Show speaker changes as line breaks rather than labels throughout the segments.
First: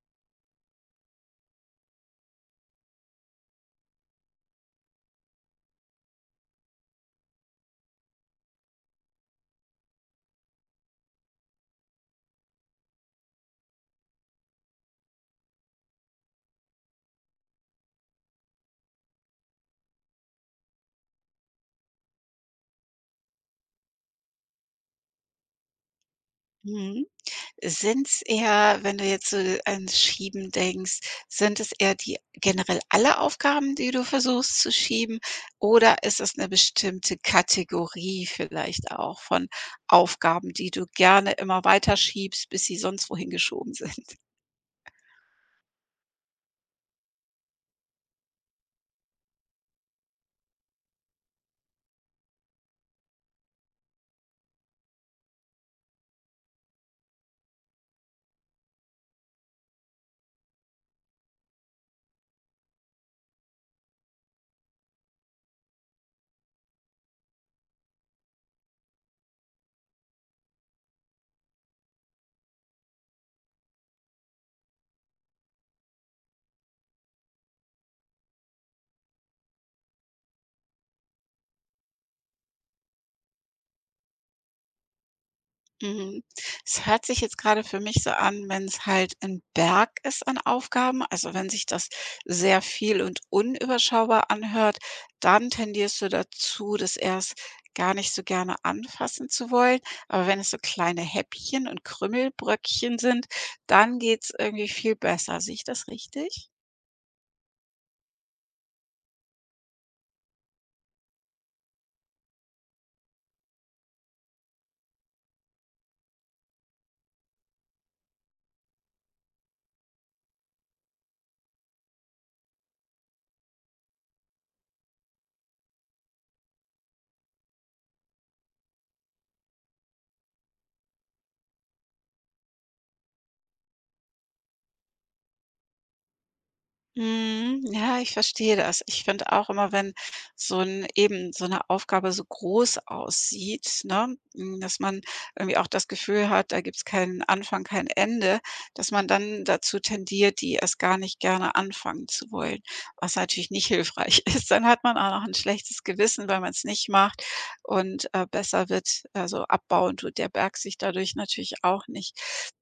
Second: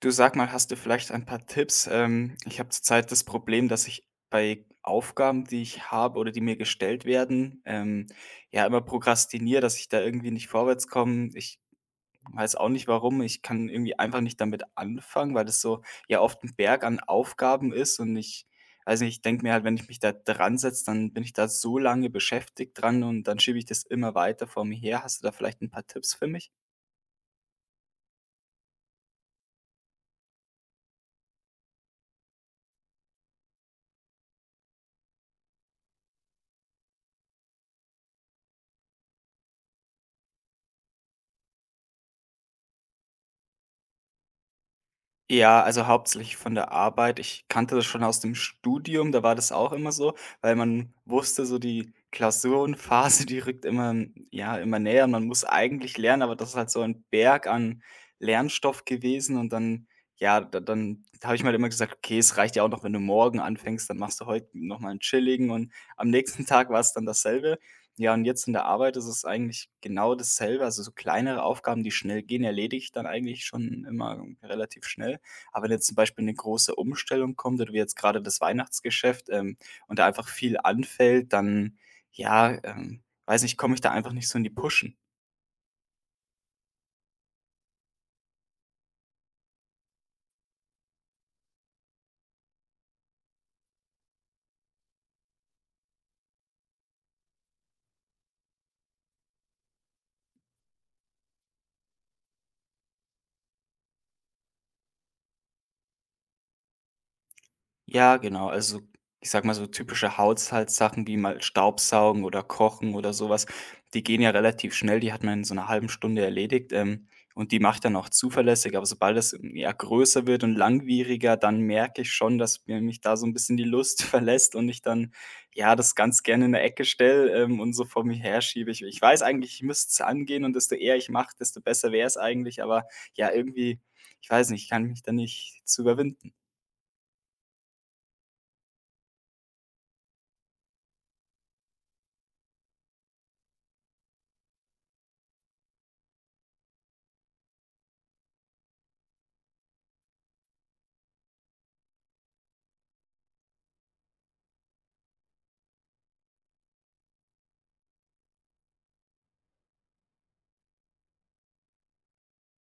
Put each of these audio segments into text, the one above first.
Du, sag mal, hast du vielleicht ein paar Tipps? Ich habe zurzeit das Problem, dass ich bei Aufgaben, die ich habe oder die mir gestellt werden, ja immer prokrastiniere, dass ich da irgendwie nicht vorwärts komme. Ich weiß auch nicht warum. Ich kann irgendwie einfach nicht damit anfangen, weil das so ja oft ein Berg an Aufgaben ist und ich weiß nicht, ich denke mir halt, wenn ich mich da dran setze, dann bin ich da so lange beschäftigt dran und dann schiebe ich das immer weiter vor mir her. Hast du da vielleicht ein paar Tipps für mich?
Mhm. Sind's eher, wenn du jetzt so ans Schieben denkst, sind es eher die generell alle Aufgaben, die du versuchst zu schieben, oder ist es eine bestimmte Kategorie vielleicht auch von Aufgaben, die du gerne immer weiter schiebst, bis sie sonst wohin geschoben sind?
Ja, also hauptsächlich von der Arbeit. Ich kannte das schon aus dem Studium, da war das auch immer so, weil man wusste, so die Klausurenphase, die rückt immer, ja, immer näher. Und man muss eigentlich lernen, aber das ist halt so ein Berg an Lernstoff gewesen. Und dann, ja, da, dann habe ich mir halt immer gesagt: okay, es reicht ja auch noch, wenn du morgen anfängst, dann machst du heute nochmal einen chilligen und am nächsten Tag war es dann dasselbe. Ja, und jetzt in der Arbeit ist es eigentlich genau dasselbe. Also, so kleinere Aufgaben, die schnell gehen, erledige ich dann eigentlich schon immer relativ schnell. Aber wenn jetzt zum Beispiel eine große Umstellung kommt oder wie jetzt gerade das Weihnachtsgeschäft, und da einfach viel anfällt, dann ja, weiß nicht, komme ich da einfach nicht so in die Pushen.
Mhm. Es hört sich jetzt gerade für mich so an, wenn es halt ein Berg ist an Aufgaben, also wenn sich das sehr viel und unüberschaubar anhört, dann tendierst du dazu, das erst gar nicht so gerne anfassen zu wollen. Aber wenn es so kleine Häppchen und Krümelbröckchen sind, dann geht's irgendwie viel besser. Sehe ich das richtig?
Ja, genau. Also, ich sag mal so typische Haushaltssachen wie mal Staubsaugen oder Kochen oder sowas. Die gehen ja relativ schnell, die hat man in so einer halben Stunde erledigt, und die mache ich dann auch zuverlässig. Aber sobald das, hm, ja, größer wird und langwieriger, dann merke ich schon, dass mir mich da so ein bisschen die Lust verlässt und ich dann, ja, das ganz gerne in 'ne Ecke stelle, und so vor mich herschiebe. Ich weiß eigentlich, ich müsste es angehen und desto eher ich mache, desto besser wäre es eigentlich, aber ja, irgendwie, ich weiß nicht, ich kann mich da nicht zu überwinden.
Mhm, ja, ich verstehe das. Ich finde auch immer, wenn so ein eben so eine Aufgabe so groß aussieht, ne, dass man irgendwie auch das Gefühl hat, da gibt's keinen Anfang, kein Ende, dass man dann dazu tendiert, die erst gar nicht gerne anfangen zu wollen, was natürlich nicht hilfreich ist. Dann hat man auch noch ein schlechtes Gewissen, weil man es nicht macht und besser wird. Also, abbauen tut der Berg sich dadurch natürlich auch nicht.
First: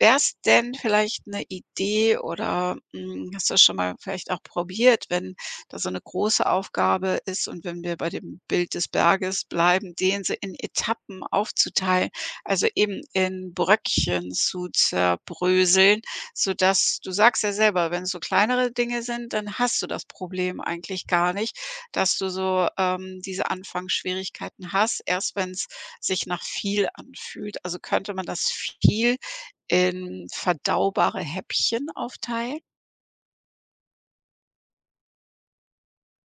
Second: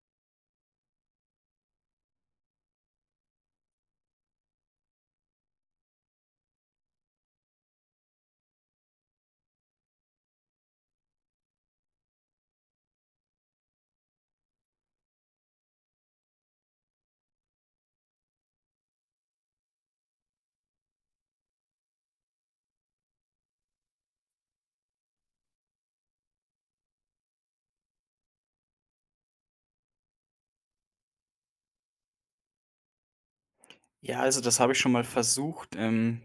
Wäre es denn vielleicht eine Idee oder, hast du das schon mal vielleicht auch probiert, wenn da so eine große Aufgabe ist und wenn wir bei dem Bild des Berges bleiben, den so in Etappen aufzuteilen, also eben in Bröckchen zu zerbröseln? Sodass du sagst ja selber, wenn es so kleinere Dinge sind, dann hast du das Problem eigentlich gar nicht, dass du so diese Anfangsschwierigkeiten hast, erst wenn es sich nach viel anfühlt. Also könnte man das viel in verdaubare Häppchen aufteilen?
Ja, also das habe ich schon mal versucht.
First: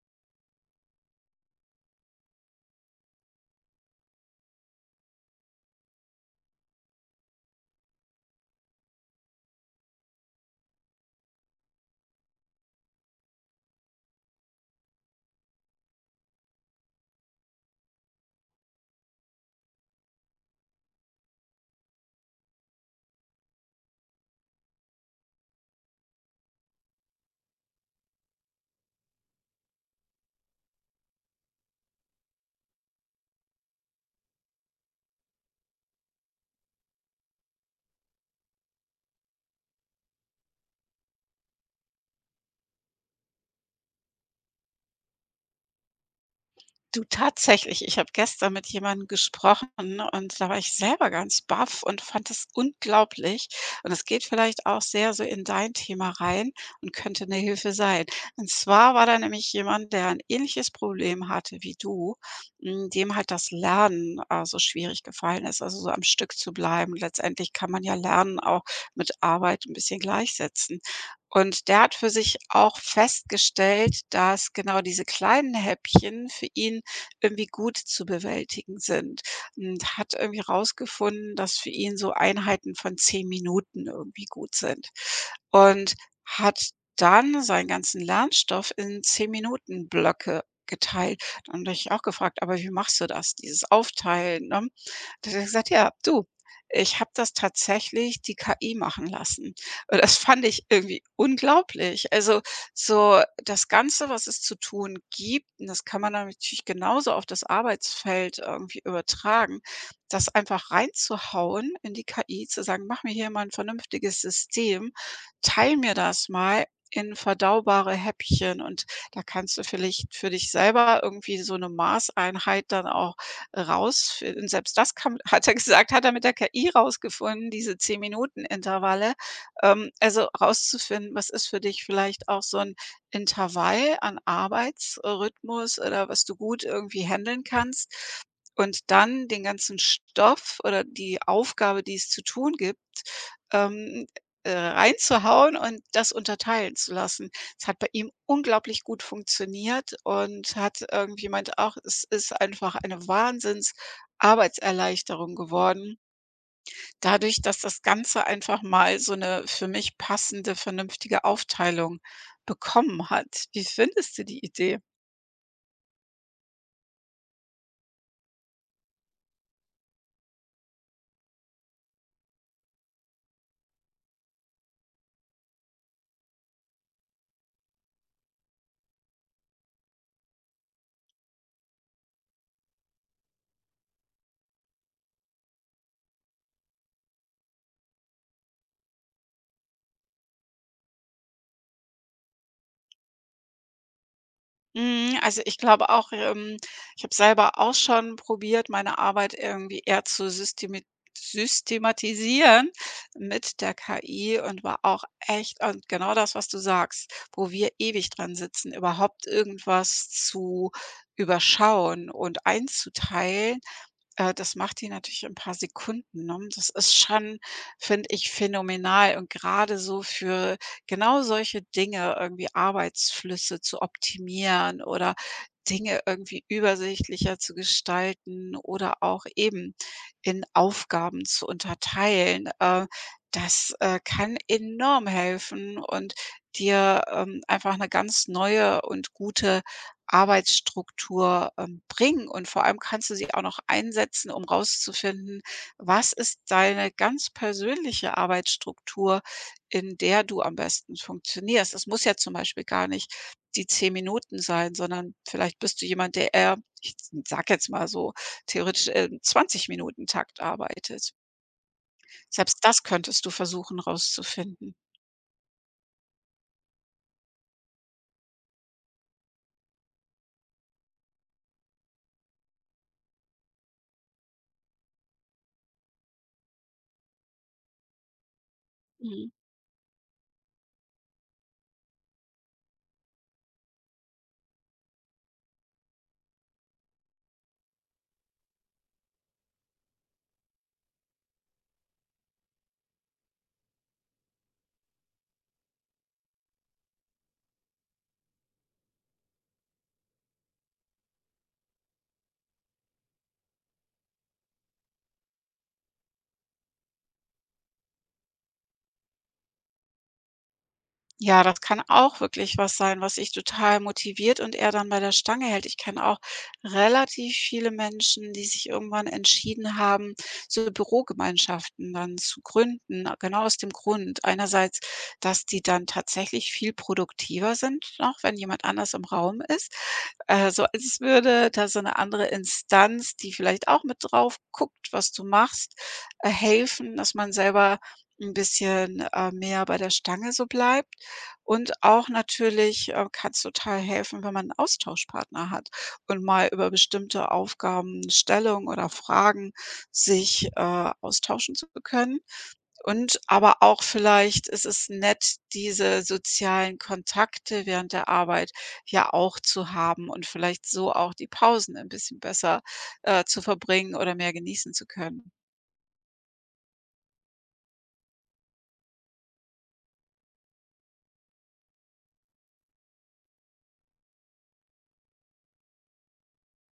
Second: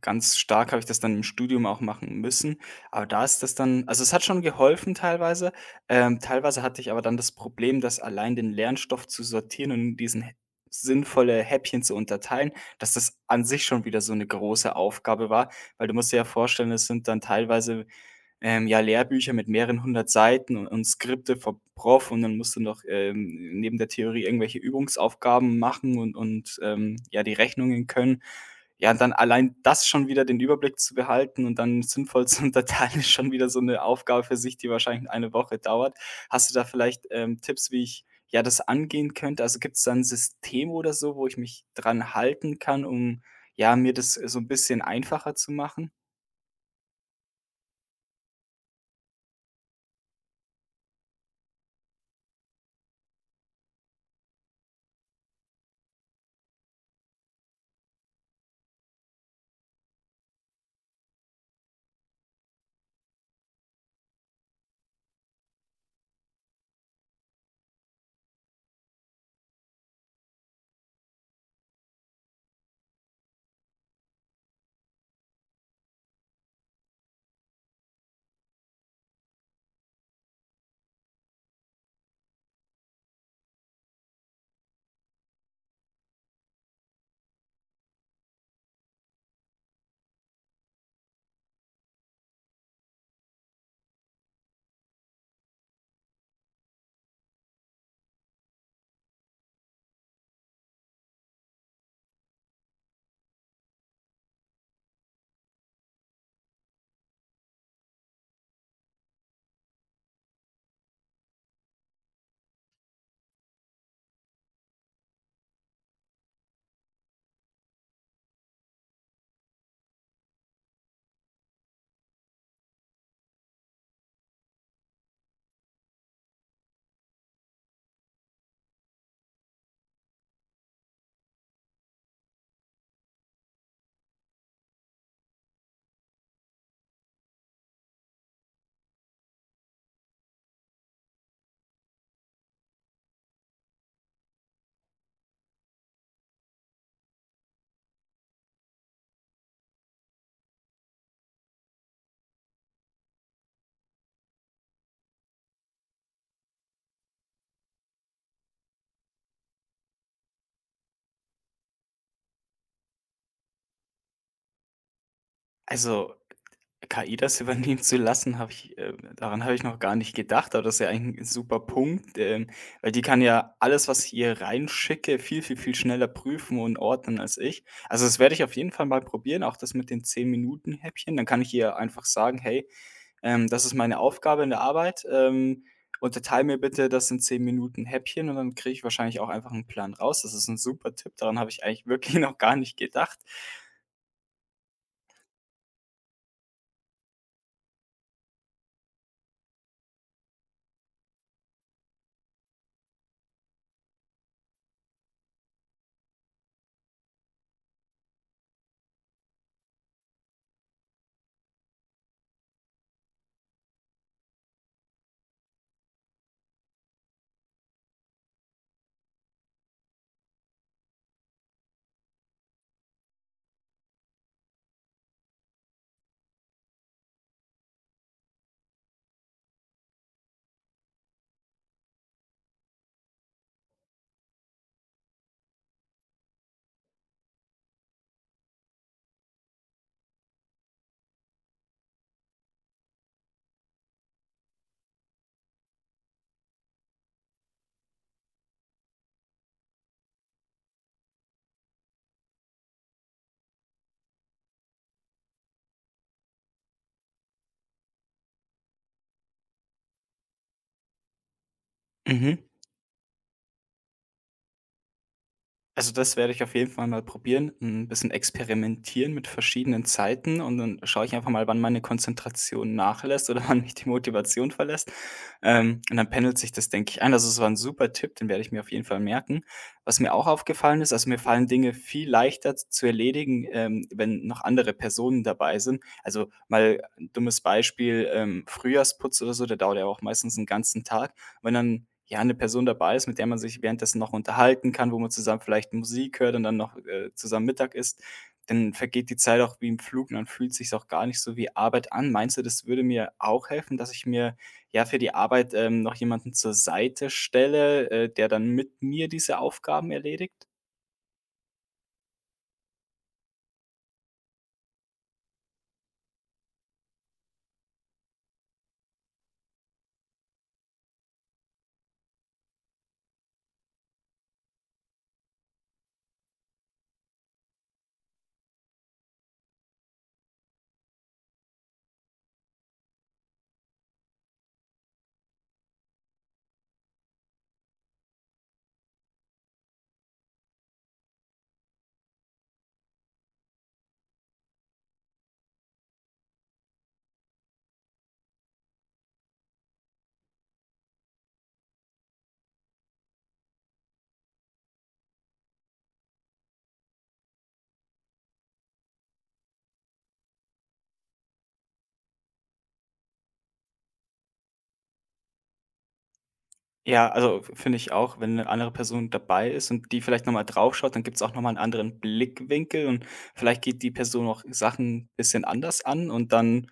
Ganz stark habe ich das dann im Studium auch machen müssen. Aber da ist das dann, also es hat schon geholfen teilweise. Teilweise hatte ich aber dann das Problem, das allein den Lernstoff zu sortieren und in diesen hä sinnvolle Häppchen zu unterteilen, dass das an sich schon wieder so eine große Aufgabe war, weil du musst dir ja vorstellen, es sind dann teilweise ja, Lehrbücher mit mehreren hundert Seiten und Skripte vom Prof und dann musst du noch, neben der Theorie irgendwelche Übungsaufgaben machen und ja, die Rechnungen können. Ja, und dann allein das schon wieder den Überblick zu behalten und dann sinnvoll zu unterteilen, ist schon wieder so eine Aufgabe für sich, die wahrscheinlich eine Woche dauert. Hast du da vielleicht, Tipps, wie ich, ja, das angehen könnte? Also, gibt's da 'n System oder so, wo ich mich dran halten kann, um, ja, mir das so ein bisschen einfacher zu machen?
Du, tatsächlich, ich habe gestern mit jemandem gesprochen und da war ich selber ganz baff und fand es unglaublich. Und es geht vielleicht auch sehr so in dein Thema rein und könnte eine Hilfe sein. Und zwar war da nämlich jemand, der ein ähnliches Problem hatte wie du, dem halt das Lernen so schwierig gefallen ist, also so am Stück zu bleiben. Letztendlich kann man ja Lernen auch mit Arbeit ein bisschen gleichsetzen. Und der hat für sich auch festgestellt, dass genau diese kleinen Häppchen für ihn irgendwie gut zu bewältigen sind, und hat irgendwie rausgefunden, dass für ihn so Einheiten von 10 Minuten irgendwie gut sind, und hat dann seinen ganzen Lernstoff in 10 Minuten Blöcke geteilt. Dann habe ich auch gefragt: „Aber wie machst du das, dieses Aufteilen, ne?“ Da hat er gesagt: „Ja, du, ich habe das tatsächlich die KI machen lassen.“ Und das fand ich irgendwie unglaublich. Also, so das Ganze, was es zu tun gibt, und das kann man dann natürlich genauso auf das Arbeitsfeld irgendwie übertragen, das einfach reinzuhauen in die KI, zu sagen: „Mach mir hier mal ein vernünftiges System, teile mir das mal in verdaubare Häppchen.“ Und da kannst du vielleicht für dich selber irgendwie so eine Maßeinheit dann auch Raus und selbst das kam, hat er gesagt, hat er mit der KI rausgefunden, diese 10 Minuten-Intervalle, also rauszufinden, was ist für dich vielleicht auch so ein Intervall an Arbeitsrhythmus oder was du gut irgendwie händeln kannst, und dann den ganzen Stoff oder die Aufgabe, die es zu tun gibt, ähm, reinzuhauen und das unterteilen zu lassen. Es hat bei ihm unglaublich gut funktioniert, und hat irgendwie, meinte auch, es ist einfach eine Wahnsinns-Arbeitserleichterung geworden, dadurch, dass das Ganze einfach mal so 'ne für mich passende, vernünftige Aufteilung bekommen hat. Wie findest du die Idee?
Also, KI das übernehmen zu lassen, habe ich daran habe ich noch gar nicht gedacht, aber das ist ja eigentlich 'n super Punkt, weil die kann ja alles, was ich ihr reinschicke, viel, viel, viel schneller prüfen und ordnen als ich. Also, das werde ich auf jeden Fall mal probieren, auch das mit den 10 Minuten-Häppchen. Dann kann ich ihr einfach sagen: „Hey, das ist meine Aufgabe in der Arbeit, unterteile mir bitte das in 10 Minuten-Häppchen“ und dann kriege ich wahrscheinlich auch einfach einen Plan raus. Das ist ein super Tipp, daran habe ich eigentlich wirklich noch gar nicht gedacht.
Mhm, also ich glaube auch, ich habe selber auch schon probiert, meine Arbeit irgendwie eher zu systemi systematisieren mit der KI, und war auch echt, und genau das, was du sagst, wo wir ewig dran sitzen, überhaupt irgendwas zu überschauen und einzuteilen. Das macht die natürlich in ein paar Sekunden, ne? Das ist schon, finde ich, phänomenal, und gerade so für genau solche Dinge, irgendwie Arbeitsflüsse zu optimieren oder Dinge irgendwie übersichtlicher zu gestalten oder auch eben in Aufgaben zu unterteilen. Das kann enorm helfen und dir einfach eine ganz neue und gute Arbeitsstruktur bringen, und vor allem kannst du sie auch noch einsetzen, um rauszufinden, was ist deine ganz persönliche Arbeitsstruktur, in der du am besten funktionierst. Es muss ja zum Beispiel gar nicht die 10 Minuten sein, sondern vielleicht bist du jemand, der eher, ich sage jetzt mal so theoretisch, im Minuten Takt arbeitet.
Mhm.
Selbst das könntest du versuchen rauszufinden.
Also, das werde ich auf jeden Fall mal probieren, ein bisschen experimentieren mit verschiedenen Zeiten und dann schaue ich einfach mal, wann meine Konzentration nachlässt oder wann mich die Motivation verlässt. Und dann pendelt sich das, denke ich, ein. Also, es war ein super Tipp, den werde ich mir auf jeden Fall
Mhm.
merken. Was mir auch aufgefallen ist, also, mir fallen Dinge viel leichter z zu erledigen, wenn noch andere Personen dabei sind. Also, mal 'n dummes Beispiel, Frühjahrsputz oder so, der dauert ja auch meistens einen ganzen Tag. Wenn dann, ja, eine Person dabei ist, mit der man sich währenddessen noch unterhalten kann, wo man zusammen vielleicht Musik hört und dann noch, zusammen Mittag isst, dann vergeht die Zeit auch wie im Flug und dann fühlt sich's auch gar nicht so wie Arbeit an. Meinst du, das würde mir auch helfen, dass ich mir, ja, für die Arbeit, noch jemanden zur Seite stelle, der dann mit mir diese Aufgaben erledigt?
Ja, das kann auch wirklich was sein, was dich total motiviert und eher dann bei der Stange hält. Ich kenne auch relativ viele Menschen, die sich irgendwann entschieden haben, so Bürogemeinschaften dann zu gründen, genau aus dem Grund. Einerseits, dass die dann tatsächlich viel produktiver sind, auch wenn jemand anders im Raum ist. So als würde da so eine andere Instanz, die vielleicht auch mit drauf guckt, was du machst, helfen, dass man selber ein bisschen mehr bei der Stange so bleibt. Und auch natürlich kann es total helfen, wenn man 'n Austauschpartner hat und mal über bestimmte Aufgaben, Stellung oder Fragen sich austauschen zu können. Und aber auch vielleicht ist es nett, diese sozialen Kontakte während der Arbeit ja auch zu haben und vielleicht so auch die Pausen ein bisschen besser zu verbringen oder mehr genießen zu können.
Ja, also, finde ich auch, wenn eine andere Person dabei ist und die vielleicht noch mal draufschaut, dann gibt es auch noch mal 'n anderen Blickwinkel und vielleicht geht die Person auch Sachen ein bisschen anders an und dann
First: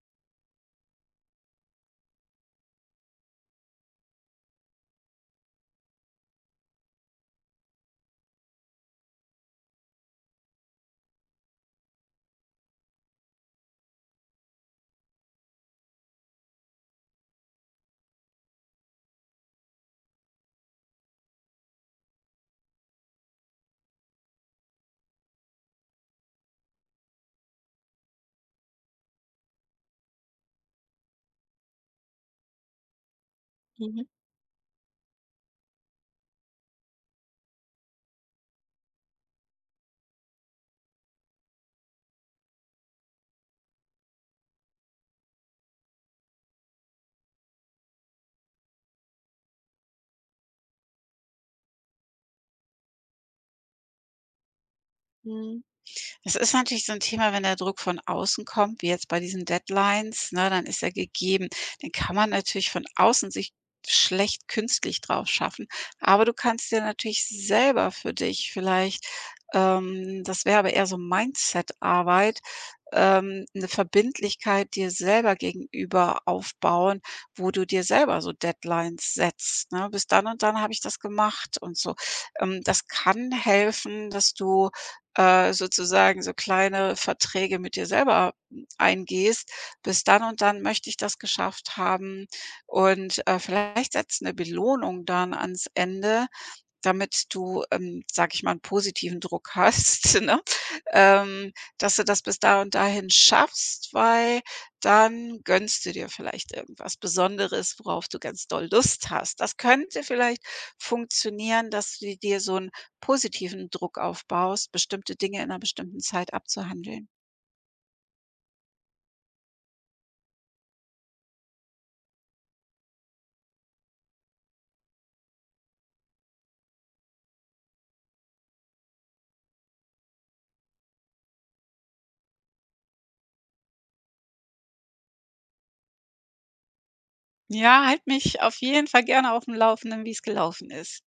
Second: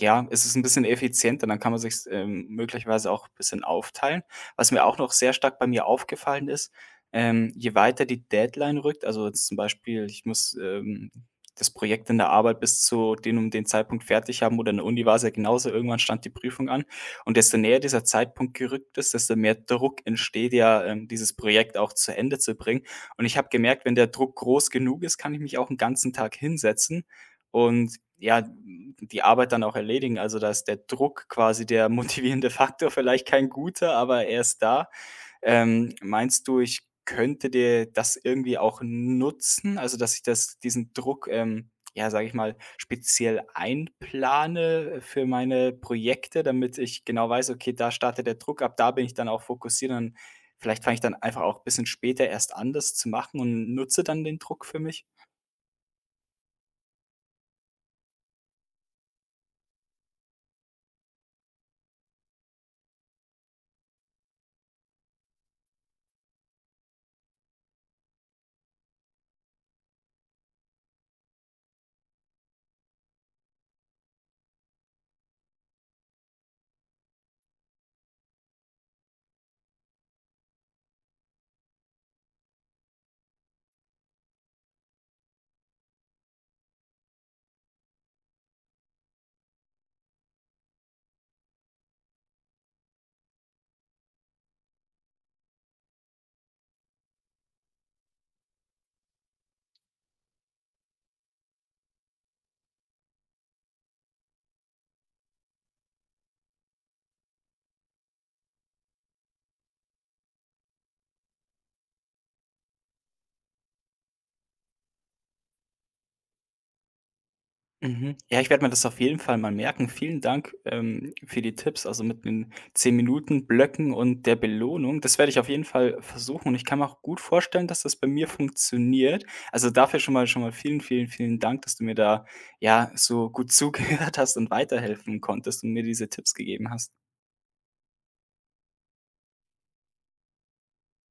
ja, es ist ein bisschen effizienter, dann kann man sich möglicherweise auch ein bisschen aufteilen. Was mir auch noch sehr stark bei mir aufgefallen ist, je weiter die Deadline rückt, also jetzt zum Beispiel, ich muss, das Projekt in der Arbeit bis zu den um den Zeitpunkt fertig haben oder in der Uni war es ja genauso, irgendwann stand die Prüfung an. Und desto näher dieser Zeitpunkt gerückt ist, desto mehr Druck entsteht ja, dieses Projekt auch zu Ende zu bringen. Und ich habe gemerkt, wenn der Druck groß genug ist, kann ich mich auch einen ganzen Tag hinsetzen und ja, die Arbeit dann auch erledigen. Also, da ist der Druck quasi der motivierende Faktor, vielleicht kein guter,
Mhm,
aber er ist da. Meinst du, ich könnte dir das irgendwie auch nutzen? Also, dass ich das diesen Druck, ja, sage ich mal, speziell einplane für meine Projekte, damit ich genau weiß: „Okay, da startet der Druck, ab da bin ich dann auch fokussiert.“ Und vielleicht fange ich dann einfach auch ein bisschen später erst an, das zu machen und nutze dann den Druck für mich?
mhm. Es ist natürlich so ein Thema, wenn der Druck von außen kommt, wie jetzt bei diesen Deadlines, ne, dann ist er gegeben. Den kann man natürlich von außen sich schlecht künstlich drauf schaffen. Aber du kannst dir natürlich selber für dich vielleicht, das wäre aber eher so Mindset-Arbeit, 'ne Verbindlichkeit dir selber gegenüber aufbauen, wo du dir selber so Deadlines setzt, ne? „Bis dann und dann habe ich das gemacht“ und so. Das kann helfen, dass du sozusagen so kleine Verträge mit dir selber m eingehst. Bis dann und dann möchte ich das geschafft haben und vielleicht setzt eine Belohnung dann ans Ende, damit du sage ich mal, 'n positiven Druck hast, ne? Ähm, dass du das bis da und dahin schaffst, weil dann gönnst du dir vielleicht irgendwas Besonderes, worauf du ganz doll Lust hast. Das könnte vielleicht funktionieren, dass du dir so 'n positiven Druck aufbaust, bestimmte Dinge in 'ner bestimmten Zeit abzuhandeln.
Mhm. Ja, ich werde mir das auf jeden Fall mal merken. Vielen Dank, für die Tipps, also mit den 10 Minuten Blöcken und der Belohnung. Das werde ich auf jeden Fall versuchen und ich kann mir auch gut vorstellen, dass das bei mir funktioniert. Also, dafür schon mal vielen, vielen, vielen Dank, dass du mir da, ja, so gut zugehört hast und weiterhelfen konntest und mir diese Tipps gegeben hast.
Ja, halt mich auf jeden Fall gerne aufm Laufenden, wie's gelaufen ist.